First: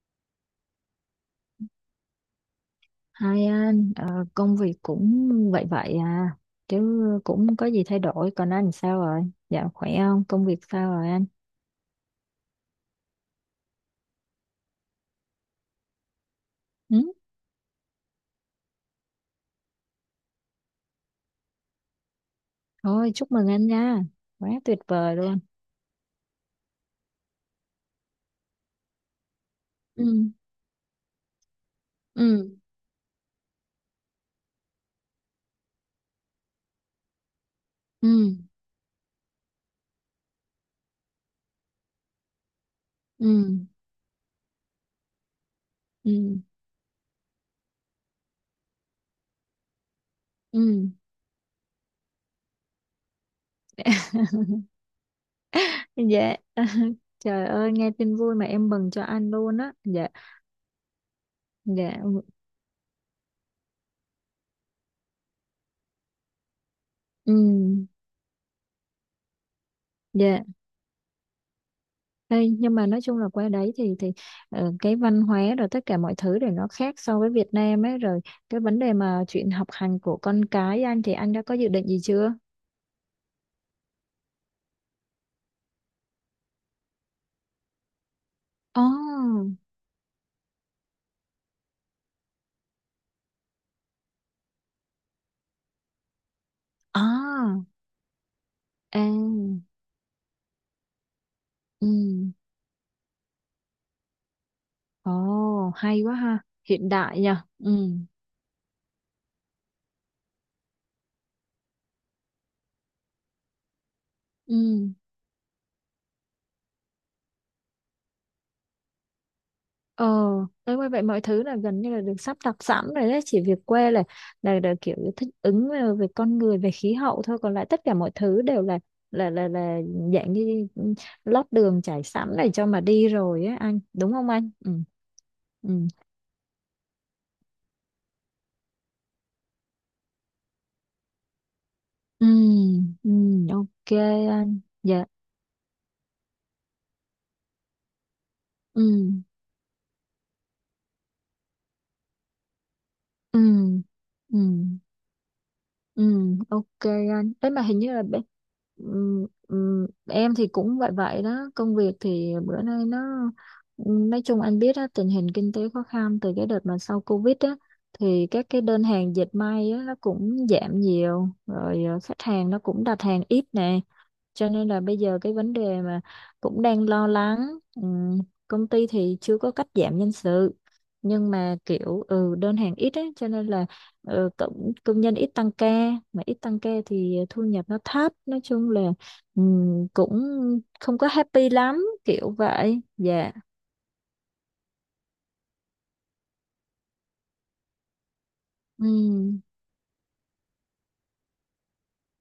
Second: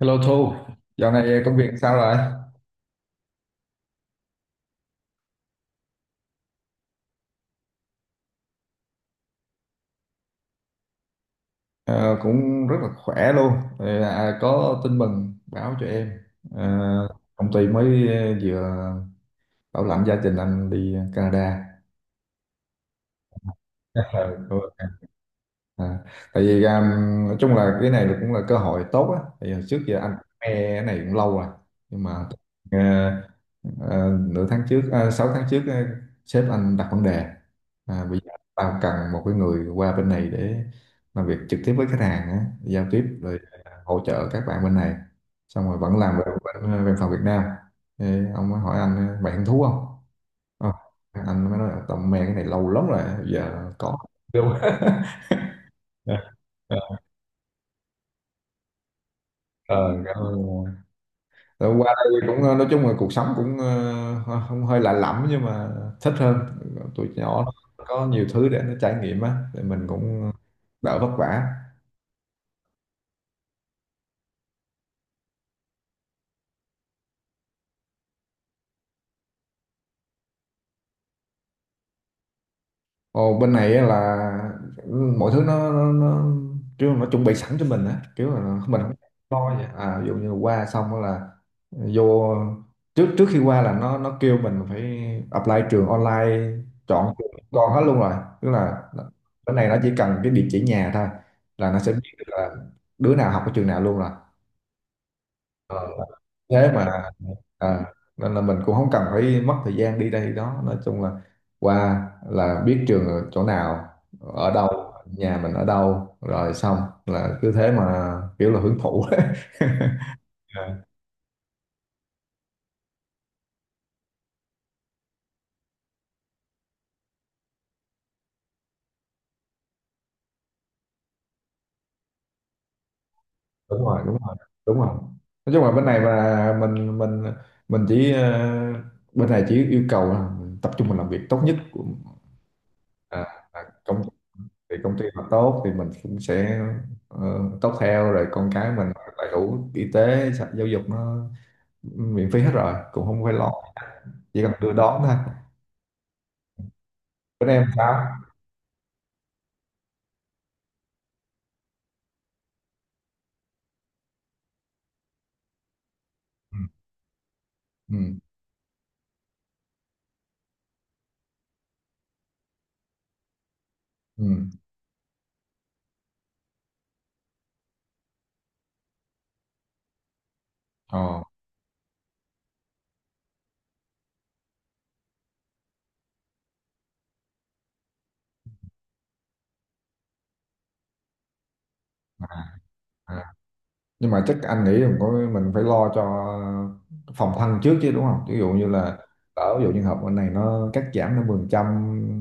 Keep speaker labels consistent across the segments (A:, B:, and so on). A: Hello Thu, dạo này công việc sao rồi?
B: Hai anh, công việc cũng vậy vậy à, chứ cũng không có gì thay đổi. Còn anh sao rồi? Dạ khỏe không? Công việc sao rồi anh?
A: Ờ, Cũng rất là khỏe luôn. Có tin mừng báo cho em. Ờ,
B: Ừ?
A: Công ty mới vừa bảo lãnh gia đình anh đi Canada.
B: Thôi chúc mừng anh nha, quá tuyệt
A: Ờ,
B: vời luôn.
A: À, Tại vì nói chung là cái này cũng là cơ hội tốt á, tại vì hồi trước giờ
B: Ừ,
A: anh nghe cái này cũng lâu rồi, nhưng mà
B: ừ,
A: ờ, ờ, nửa tháng trước sáu tháng trước, sếp anh đặt vấn đề à,
B: ừ,
A: bây giờ tao cần một cái người qua bên này để làm việc trực tiếp với khách hàng á, giao tiếp rồi
B: ừ,
A: hỗ trợ các bạn bên này, xong rồi vẫn làm về
B: ừ,
A: bên văn phòng Việt Nam. Thế ông mới hỏi anh mày hứng thú không. Ờ,
B: ừ.
A: anh mới nói tao mê cái này lâu lắm rồi bây giờ có. Đúng.
B: Dạ, trời ơi nghe tin vui mà em mừng cho anh luôn á.
A: Ờ,
B: Dạ,
A: cảm ơn Ngọc. Rồi
B: dạ,
A: qua
B: ừ,
A: đây cũng nói chung là cuộc sống cũng không hơi lạ lẫm nhưng mà thích hơn. Tuổi
B: ừ,
A: nhỏ nó có nhiều thứ để nó trải nghiệm á, thì mình cũng
B: dạ.
A: đỡ vất vả.
B: Đây, nhưng mà nói chung là qua đấy thì cái văn hóa rồi tất cả mọi thứ để nó khác so với Việt Nam ấy rồi cái vấn đề mà chuyện học hành của con cái anh thì anh đã có dự định gì chưa?
A: Ồ, bên này á là mọi thứ nó kiểu nó chuẩn bị sẵn cho mình á, kiểu là mình không
B: Ồ,
A: lo vậy à. Ví dụ như qua xong á là vô, trước trước khi qua là nó kêu mình phải apply trường online, chọn trường
B: à,
A: con hết luôn rồi. Tức là
B: à,
A: cái này nó chỉ cần cái địa chỉ nhà thôi là nó
B: ừ,
A: sẽ biết được là đứa nào học ở trường nào luôn rồi.
B: ồ,
A: Ờ,
B: hay quá ha,
A: thế
B: hiện
A: mà
B: đại nhỉ, ừ,
A: à, nên là mình cũng không cần phải mất thời gian đi đây đó, nói chung là qua là biết trường ở chỗ nào, ở
B: ừ.
A: đâu nhà mình ở đâu rồi xong là cứ thế mà kiểu là hưởng thụ.
B: Ờ, tới
A: À,
B: như vậy mọi thứ là gần như là được sắp đặt sẵn rồi đấy, chỉ việc quê là kiểu như thích ứng về về con người, về khí hậu thôi, còn lại tất cả mọi thứ đều là là dạng như lót đường trải sẵn để cho mà đi rồi á
A: đúng
B: anh,
A: rồi,
B: đúng
A: đúng
B: không
A: rồi,
B: anh? Ừ.
A: đúng rồi. Nói chung là
B: Ừ.
A: bên này mà mình chỉ bên này chỉ yêu cầu là tập trung mình làm việc tốt nhất của
B: Ừ, ừ,
A: à, à,
B: ok
A: công,
B: anh.
A: thì công
B: Dạ.
A: ty mà tốt thì mình cũng sẽ ờ, tốt theo, rồi con cái mình
B: Ừ.
A: đầy đủ y tế sạch, giáo dục nó miễn phí hết rồi, cũng không phải
B: Ừ.
A: lo,
B: Ừ.
A: chỉ cần đưa đón thôi.
B: Ừ, ok anh.
A: Bên
B: Đấy mà
A: em
B: hình như là
A: sao?
B: bé- em thì cũng vậy vậy đó. Công việc thì bữa nay nó nói chung anh biết á, tình hình kinh tế khó khăn từ cái
A: Ừ
B: đợt mà sau Covid á
A: ừ
B: thì các cái đơn hàng dệt may á nó cũng giảm nhiều rồi khách hàng nó cũng đặt hàng ít nè
A: ừ
B: cho nên là bây giờ cái vấn đề mà cũng đang lo lắng. Công ty thì chưa có cắt giảm nhân sự
A: ờ
B: nhưng mà kiểu ừ đơn hàng ít ấy cho nên là ừ, công nhân ít tăng ca mà ít tăng ca thì thu nhập nó thấp nói chung là cũng không có happy lắm
A: à,
B: kiểu vậy dạ.
A: à. Nhưng mà chắc anh nghĩ mình có mình phải lo cho phòng thân trước chứ, đúng không? Ví dụ như là
B: Ừm.
A: ở, ví dụ như học bên này nó cắt giảm 50%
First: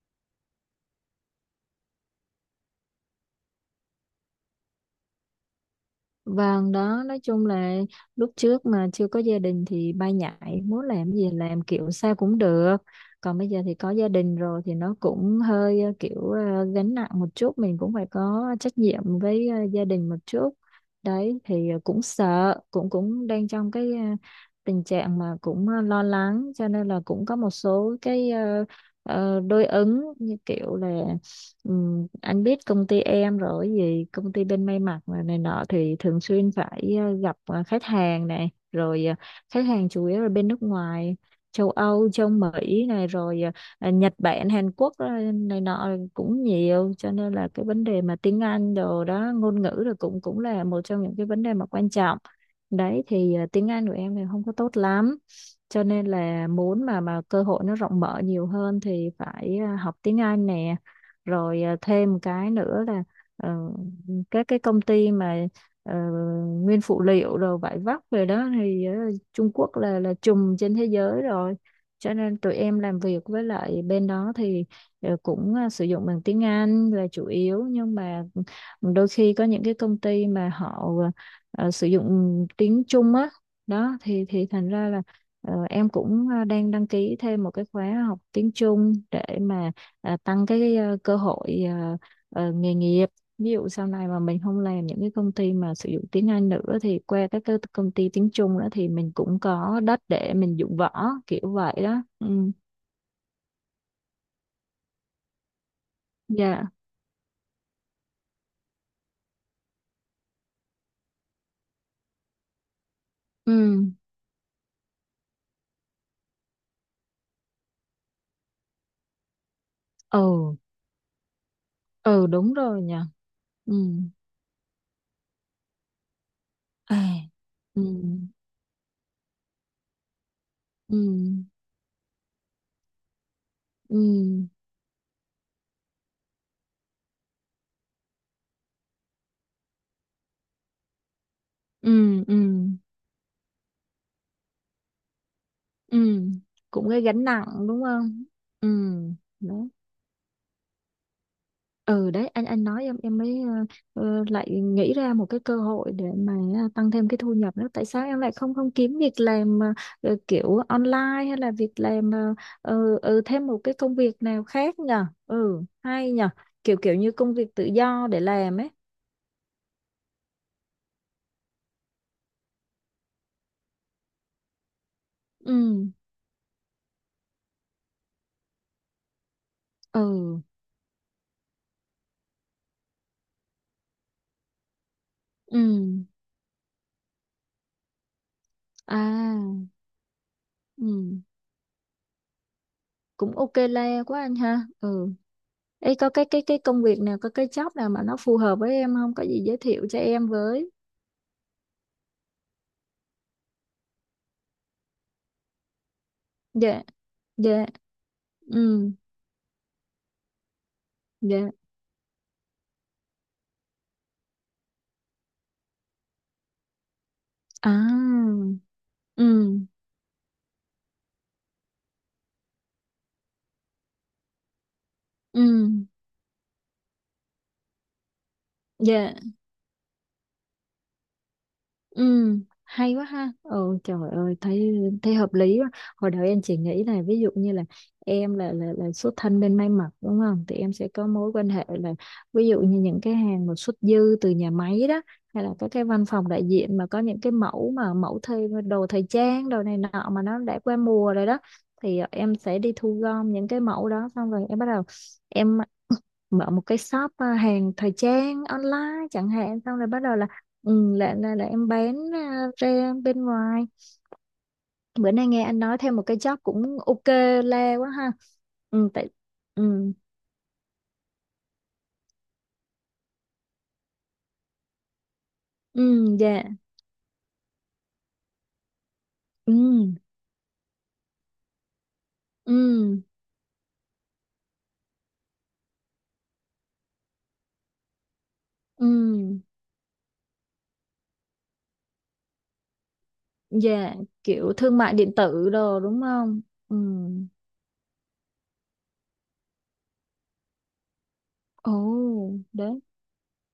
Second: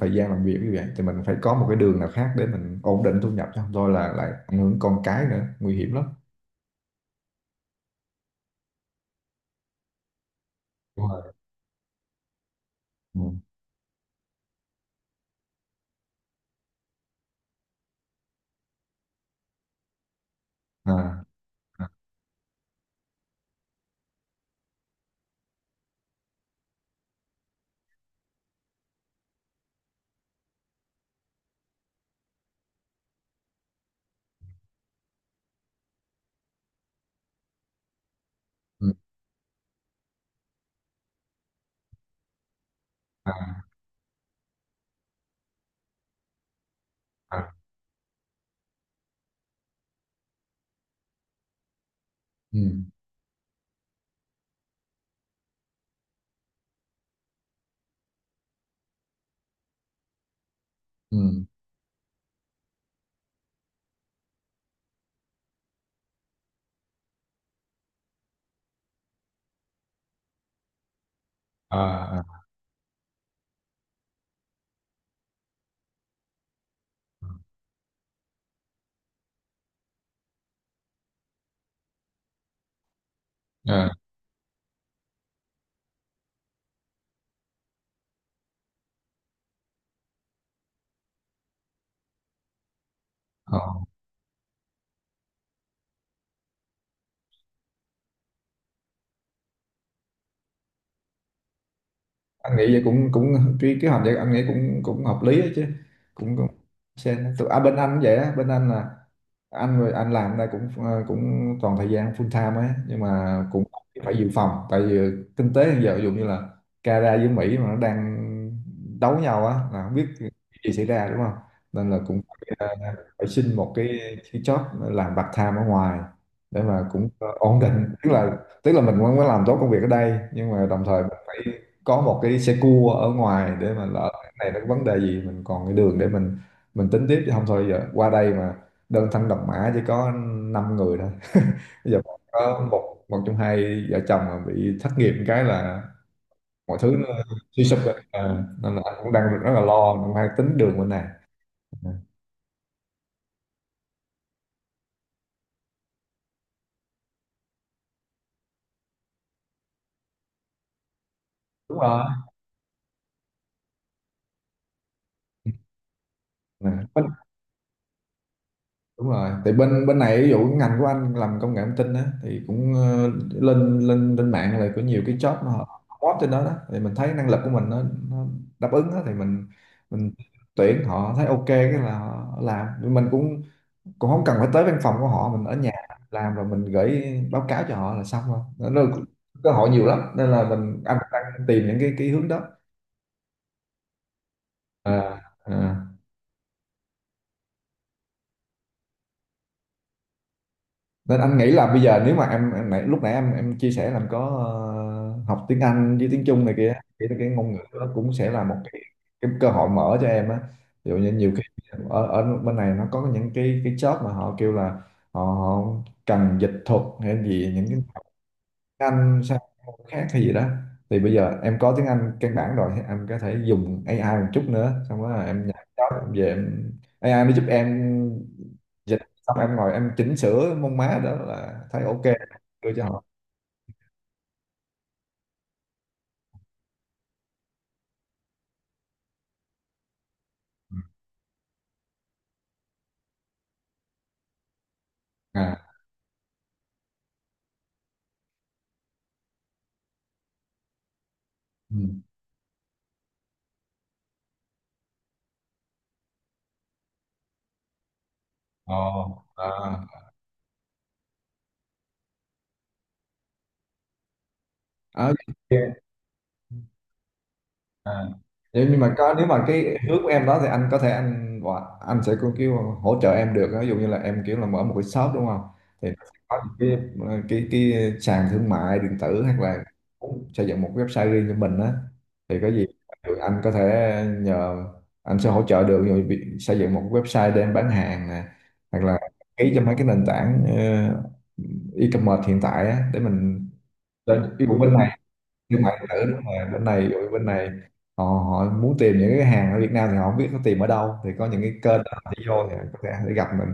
A: thời gian làm việc như vậy thì mình phải có một cái đường nào khác để mình ổn định thu nhập, chứ không thôi là lại ảnh hưởng con cái nữa, nguy hiểm lắm.
B: Vâng đó, nói chung là lúc trước mà chưa có gia đình thì bay nhảy, muốn
A: Đúng
B: làm gì
A: rồi.
B: làm kiểu sao cũng được.
A: Ừ.
B: Còn bây giờ thì có gia đình rồi thì nó cũng hơi kiểu gánh nặng một chút, mình cũng phải có trách nhiệm với gia đình một chút.
A: À
B: Đấy thì
A: à,
B: cũng sợ, cũng cũng đang trong cái tình trạng mà cũng lo lắng cho nên là cũng có một số cái đối ứng như kiểu là. Ừ, anh biết công ty em rồi cái gì công ty bên may mặc mà này nọ thì thường xuyên phải gặp khách hàng này
A: ừ,
B: rồi khách hàng chủ yếu là bên nước ngoài châu Âu châu Mỹ này rồi
A: à,
B: Nhật Bản Hàn Quốc này nọ cũng nhiều cho nên là
A: à,
B: cái vấn đề mà tiếng Anh đồ đó ngôn ngữ rồi cũng cũng là một trong những cái vấn đề mà quan trọng
A: ừ,
B: đấy thì tiếng Anh của em thì không có tốt lắm cho nên là muốn mà cơ hội nó rộng mở nhiều hơn thì phải học tiếng Anh nè
A: ừ,
B: rồi à, thêm một cái nữa là ờ, các cái công ty mà ờ, nguyên phụ liệu rồi vải vóc rồi đó thì Trung Quốc là trùm trên thế giới rồi cho
A: à, à,
B: nên tụi em làm việc với lại bên đó thì cũng sử dụng bằng tiếng Anh là chủ yếu nhưng mà đôi khi có những cái công ty mà họ sử dụng tiếng Trung á
A: à,
B: đó thì thành ra là em cũng đang đăng ký thêm một cái khóa học tiếng Trung để mà à, tăng cái cơ hội nghề nghiệp ví dụ
A: à,
B: sau này mà mình không làm những cái công ty mà sử dụng tiếng Anh nữa thì qua các cái công ty tiếng Trung nữa thì mình cũng có đất để mình dụng võ kiểu vậy đó. Ừ
A: anh nghĩ vậy cũng cũng cái kế hoạch vậy anh nghĩ cũng cũng hợp lý ấy chứ, cũng cũng
B: dạ
A: xem tụi à, bên anh cũng vậy á, bên anh là anh rồi anh làm đây cũng cũng toàn thời gian full time ấy, nhưng mà cũng
B: ừ
A: phải dự phòng. Tại vì kinh tế hiện giờ ví dụ như là Canada với Mỹ mà nó đang đấu nhau á là không biết cái
B: ừ
A: gì xảy ra, đúng không? Nên là cũng
B: ừ đúng
A: phải,
B: rồi nhỉ
A: phải xin một
B: ừ
A: cái job làm part time ở ngoài để mà
B: à.
A: cũng ổn định.
B: Ừ
A: Tức là tức là mình vẫn phải làm tốt công việc ở đây nhưng mà đồng
B: ừ
A: thời có một cái xe cua ở ngoài để mà
B: ừ
A: lỡ cái này nó có vấn đề gì mình còn cái đường để mình tính tiếp, chứ không thôi giờ qua đây mà đơn thân độc mã chỉ có 5 người thôi. Bây giờ
B: ừ ừ
A: có một, một trong hai vợ chồng mà bị thất nghiệp cái là
B: ừ
A: mọi
B: cũng
A: thứ
B: cái
A: nó
B: gánh nặng
A: suy sụp
B: đúng
A: rồi
B: không
A: à,
B: ừ
A: nên là anh cũng đang rất
B: đó
A: là lo, cũng hay tính đường bên này. Ừ,
B: ừ đấy anh nói em mới lại nghĩ ra một cái cơ hội để mà à, tăng thêm cái thu nhập nữa tại sao em lại không không kiếm việc làm kiểu online hay là việc
A: đúng rồi.
B: làm ừ, thêm một cái công việc nào khác nhờ ừ hay nhờ
A: Ừ.
B: kiểu kiểu như công việc tự do để làm ấy
A: Đúng rồi, thì bên bên này ví dụ cái ngành của anh làm công nghệ thông tin á thì cũng lên lên lên mạng là có nhiều cái job
B: ừ
A: nó hot trên đó đó, thì mình thấy năng lực của mình nó đáp ứng á thì mình
B: ừ
A: tuyển họ thấy ok cái là họ làm. Nhưng mình cũng cũng không cần phải tới văn phòng của họ, mình ở
B: ừ
A: nhà làm, rồi mình gửi báo cáo cho họ là xong. Rồi nó cơ
B: à
A: hội nhiều lắm, nên là mình anh
B: ừ
A: đang tìm những cái hướng đó.
B: cũng ok le quá anh ha ừ
A: À, à.
B: ấy có cái cái công việc nào có cái job nào mà nó phù hợp với em không có gì giới thiệu cho em với
A: Nên anh nghĩ là bây giờ nếu mà lúc nãy em chia sẻ là em có học tiếng Anh với tiếng Trung này kia
B: dạ
A: thì cái ngôn ngữ
B: dạ
A: đó cũng sẽ là một
B: ừ
A: cái cơ hội mở cho em á. Ví dụ như nhiều khi
B: dạ
A: ở bên này nó có những cái job mà họ kêu là họ cần dịch thuật hay gì, những
B: à
A: cái anh sang
B: ừ
A: môn khác hay gì đó, thì bây giờ em có tiếng Anh căn bản rồi thì em có thể dùng AI một chút nữa, xong đó là
B: ừ
A: em nhảy đó, em về em AI nó giúp em dịch,
B: dạ
A: xong em ngồi em chỉnh sửa mông má đó là thấy ok
B: ừ
A: đưa cho
B: hay
A: họ.
B: quá ha ừ trời ơi thấy thấy hợp lý quá hồi đầu em chỉ nghĩ là ví dụ như là em là xuất thân bên may mặc đúng không thì em sẽ có mối quan hệ là ví dụ như những cái hàng mà xuất dư từ nhà máy đó hay là
A: À
B: các cái văn phòng đại diện mà có những cái mẫu mà mẫu thời đồ thời trang đồ này nọ mà nó đã qua mùa rồi đó
A: ừ.
B: thì em sẽ đi thu gom những cái mẫu đó xong rồi em bắt đầu em mở một cái shop à, hàng thời trang
A: Ồ,
B: online chẳng
A: à.
B: hạn xong rồi bắt đầu là ừ, là em bán à, ra bên ngoài bữa
A: Ờ,
B: nay nghe anh nói thêm một cái job cũng ok le quá
A: à.
B: ha
A: Nếu- nhưng
B: ừ
A: mà
B: tại
A: có nếu mà cái
B: ừ
A: hướng của em đó thì anh có thể anh gọi- anh sẽ có kiểu hỗ trợ em được, ví dụ như là em kiểu là mở một cái shop đúng không, thì nó
B: ừ
A: sẽ có
B: dạ
A: những cái cái sàn thương mại điện tử, hoặc
B: ừ
A: là cũng xây dựng một cái website riêng cho mình á, thì có gì
B: ừ
A: thì anh có thể nhờ anh sẽ hỗ trợ được, rồi việc xây dựng một cái website để em bán hàng nè, hoặc là
B: ừ
A: ký cho mấy cái nền tảng e-commerce hiện tại á để mình
B: dạ
A: lên cái
B: kiểu
A: bên
B: thương mại
A: này.
B: điện tử
A: Thương mại
B: đồ
A: điện
B: đúng
A: tử, đúng
B: không
A: rồi, bên
B: ừ
A: này ủi, bên này họ họ muốn tìm những cái hàng ở Việt Nam thì họ không biết nó tìm ở đâu, thì có những cái
B: ồ
A: kênh đó họ đi vô thì có
B: đấy
A: thể để gặp mình,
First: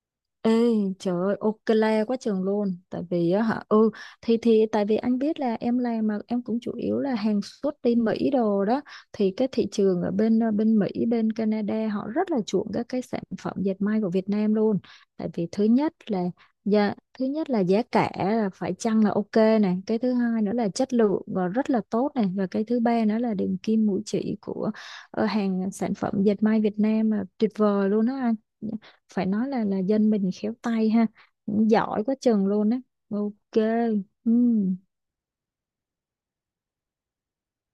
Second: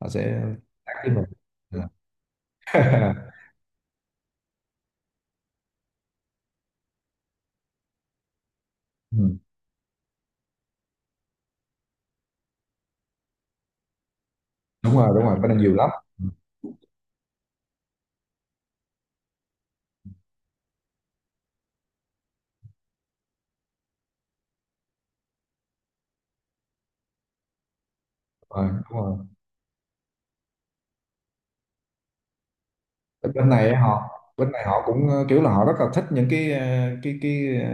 A: họ sẽ
B: Ê,
A: tác với
B: trời
A: mình.
B: ơi, ok quá trường luôn. Tại vì á hả, ừ, thì tại vì anh biết là em làm mà em cũng chủ yếu là hàng xuất đi Mỹ đồ đó. Thì
A: Ừ.
B: cái thị trường ở bên bên Mỹ, bên Canada họ rất là chuộng các cái sản phẩm dệt may của Việt Nam luôn.
A: Đúng rồi đúng
B: Tại
A: rồi, bên
B: vì
A: này
B: thứ
A: nhiều lắm.
B: nhất là giá, thứ nhất là giá cả là phải chăng là ok này. Cái thứ hai nữa là chất lượng và rất là tốt này. Và cái thứ ba nữa là đường kim mũi chỉ của hàng sản phẩm dệt may Việt Nam là tuyệt vời luôn đó anh
A: Ừ, đúng rồi, đúng
B: phải
A: rồi.
B: nói là dân mình khéo tay ha giỏi quá chừng luôn á
A: Bên
B: ok ừ
A: bên này họ cũng kiểu là họ rất là thích những cái cái cái ờ,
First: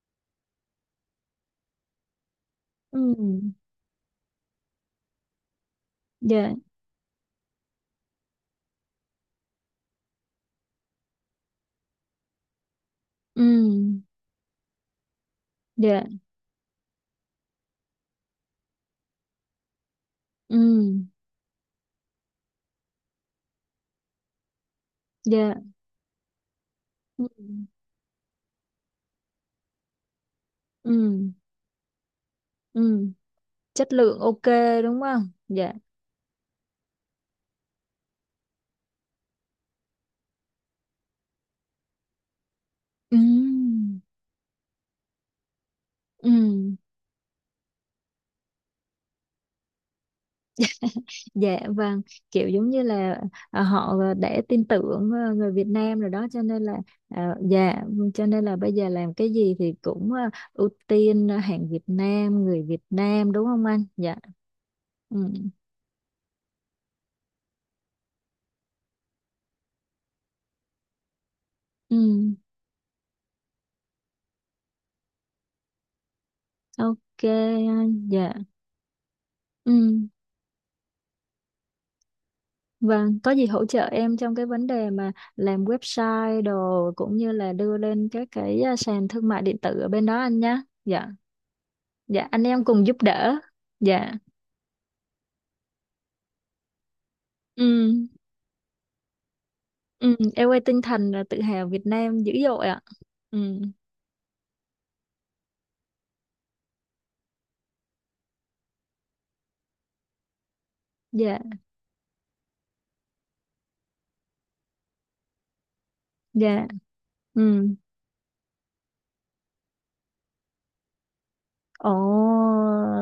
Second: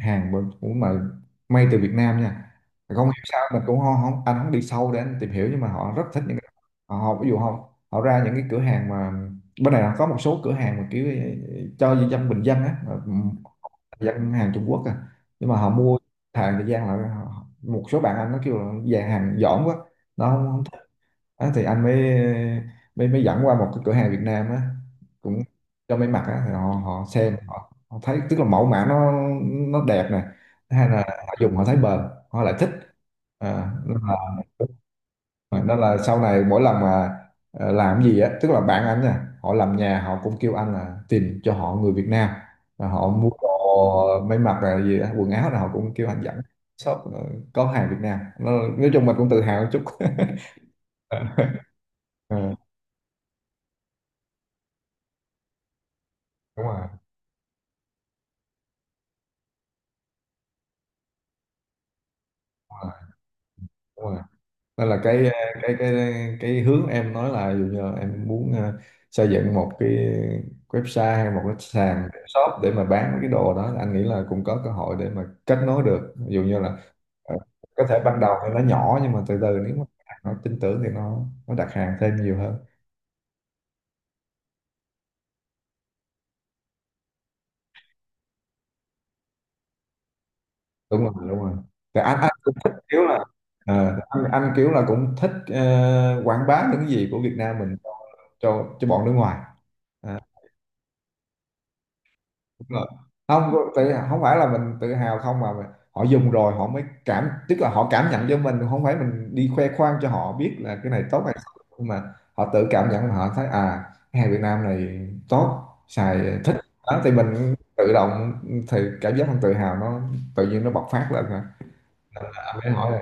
A: hàng mà- của mà may từ Việt Nam nha. Không hiểu sao
B: ừ
A: mình cũng không anh không đi sâu để anh tìm hiểu, nhưng mà họ rất thích những cái
B: dạ
A: họ ví dụ họ họ ra những cái cửa hàng mà bên này có một số cửa hàng mà kiểu cho dân bình dân á, mà ừ,
B: ừ
A: dân hàng Trung Quốc à, nhưng mà họ mua
B: dạ
A: hàng thời gian là họ- một số bạn anh nó kêu là dàn hàng dỏm quá, nó không,
B: ừ
A: không á, thì anh mới mới mới dẫn qua một cái cửa hàng Việt Nam á, cũng
B: dạ
A: cho may mặc á, thì họ họ
B: ừ
A: xem họ thấy tức là mẫu mã nó đẹp nè. Thứ hai là
B: ừ
A: họ dùng họ thấy bền, họ lại thích
B: ừ
A: à,
B: chất
A: nên là,
B: lượng ok đúng không dạ
A: nên là sau này mỗi lần mà làm cái gì á tức là bạn anh nè, họ làm nhà họ cũng kêu anh là tìm cho họ người Việt Nam, và họ
B: ừ
A: mua đồ may mặc là gì á, quần áo là họ cũng kêu anh
B: ừ
A: dẫn shop có hàng Việt Nam nó, nói chung mình cũng tự hào một chút.
B: Dạ vâng,
A: Ờ,
B: kiểu giống như là à, họ đã tin tưởng à, người Việt Nam rồi đó cho nên
A: đúng
B: là
A: rồi,
B: à, dạ vâng, cho nên là bây giờ làm cái gì thì cũng à, ưu tiên à, hàng Việt Nam, người Việt
A: rồi,
B: Nam đúng không anh?
A: đúng
B: Dạ.
A: rồi, nên là
B: Ừ.
A: cái cái cái cái hướng em nói là ví dụ như là em muốn xây dựng một cái website hay một cái
B: Ừ.
A: sàn shop để mà bán mấy cái đồ đó, anh nghĩ là cũng có cơ hội để mà kết nối được, ví dụ như là
B: Ok
A: ờ, có
B: anh.
A: thể ban
B: Dạ.
A: đầu thì nó nhỏ nhưng mà từ từ
B: Ừ.
A: nếu mà nó tin tưởng thì nó đặt hàng thêm nhiều hơn.
B: Vâng, có gì hỗ trợ em trong cái vấn đề mà làm website đồ cũng như là đưa lên các cái à, sàn thương mại điện tử ở bên đó anh nhá.
A: Đúng
B: Dạ.
A: rồi đúng rồi, thì anh
B: Dạ
A: anh
B: anh
A: cũng
B: em
A: thích
B: cùng giúp
A: kiểu là
B: đỡ. Dạ.
A: anh kiểu là cũng thích quảng bá những cái gì của Việt Nam
B: Ừ.
A: mình cho cho bọn nước ngoài.
B: Ừ,
A: Ờ,
B: em quay tinh thần là tự hào Việt Nam dữ dội ạ.
A: rồi.
B: Ừ,
A: Không tự, không phải là mình tự hào không mà mình- họ dùng rồi họ mới cảm, tức là họ cảm nhận cho mình, không phải mình đi khoe khoang cho họ biết là cái này tốt hay
B: dạ,
A: không, nhưng mà họ tự cảm nhận họ thấy à, cái hàng Việt Nam này tốt xài thích
B: dạ,
A: đó, thì mình
B: ừ,
A: tự động, thì cảm giác mình tự hào nó tự nhiên nó bộc phát lên mà.
B: ồ,
A: Nên là anh mới hỏi là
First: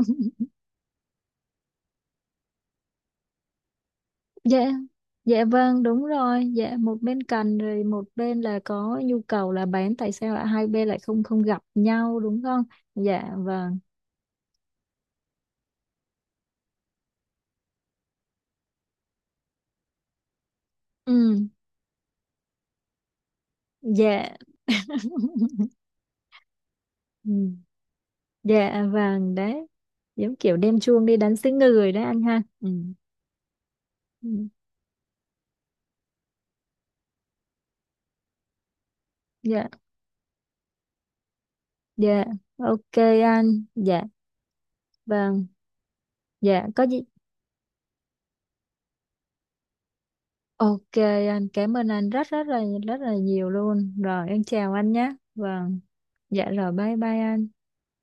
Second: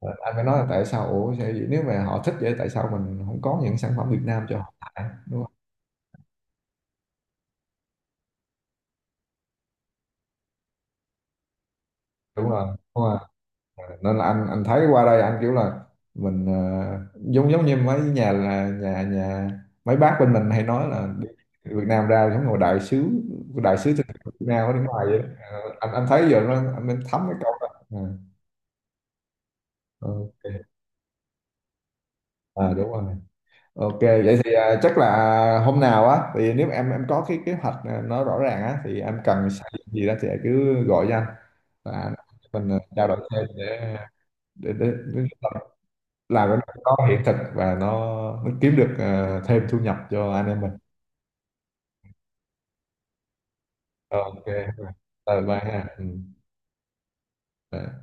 A: anh mới nói là tại sao ủa sao vậy? Nếu mà họ thích vậy tại sao mình không có những sản phẩm Việt Nam
B: dạ,
A: cho họ xài? Đúng
B: dạ
A: không?
B: vâng, đúng rồi, dạ, một bên cần rồi một bên là có nhu cầu là bán, tại sao lại hai bên lại không không gặp nhau đúng
A: Đúng
B: không?
A: rồi đúng rồi,
B: Dạ, vâng,
A: nên là anh thấy qua đây anh kiểu là mình giống giống như mấy nhà là nhà nhà mấy bác bên mình hay nói là đi
B: ừ,
A: Việt Nam ra giống như một đại sứ, đại sứ thương hiệu
B: dạ,
A: Việt Nam ở nước ngoài vậy đó. Ờ, anh thấy giờ nó anh thấm
B: ừ,
A: cái câu đó à,
B: dạ, vâng, đấy, giống kiểu
A: ok.
B: đem chuông đi đánh xứ người đấy anh ha. Ừ,
A: À, đúng rồi, ok vậy
B: ừ,
A: thì à, chắc là hôm nào á thì nếu em có cái kế hoạch à, nó rõ ràng á thì em cần
B: dạ,
A: xây dựng gì đó thì cứ gọi cho anh, và
B: dạ,
A: mình à,
B: ok
A: trao đổi thêm
B: anh,
A: để
B: dạ,
A: để để, để
B: vâng.
A: làm cái
B: Dạ có
A: đó
B: gì
A: nó hiện thực và nó kiếm được thêm thu nhập cho anh em mình.
B: ok anh cảm ơn anh rất rất là nhiều luôn.
A: Ờ,
B: Rồi em
A: ok,
B: chào anh nhé.
A: bye bye
B: Vâng.
A: ha, ừ.
B: Dạ rồi bye bye anh.
A: Bye.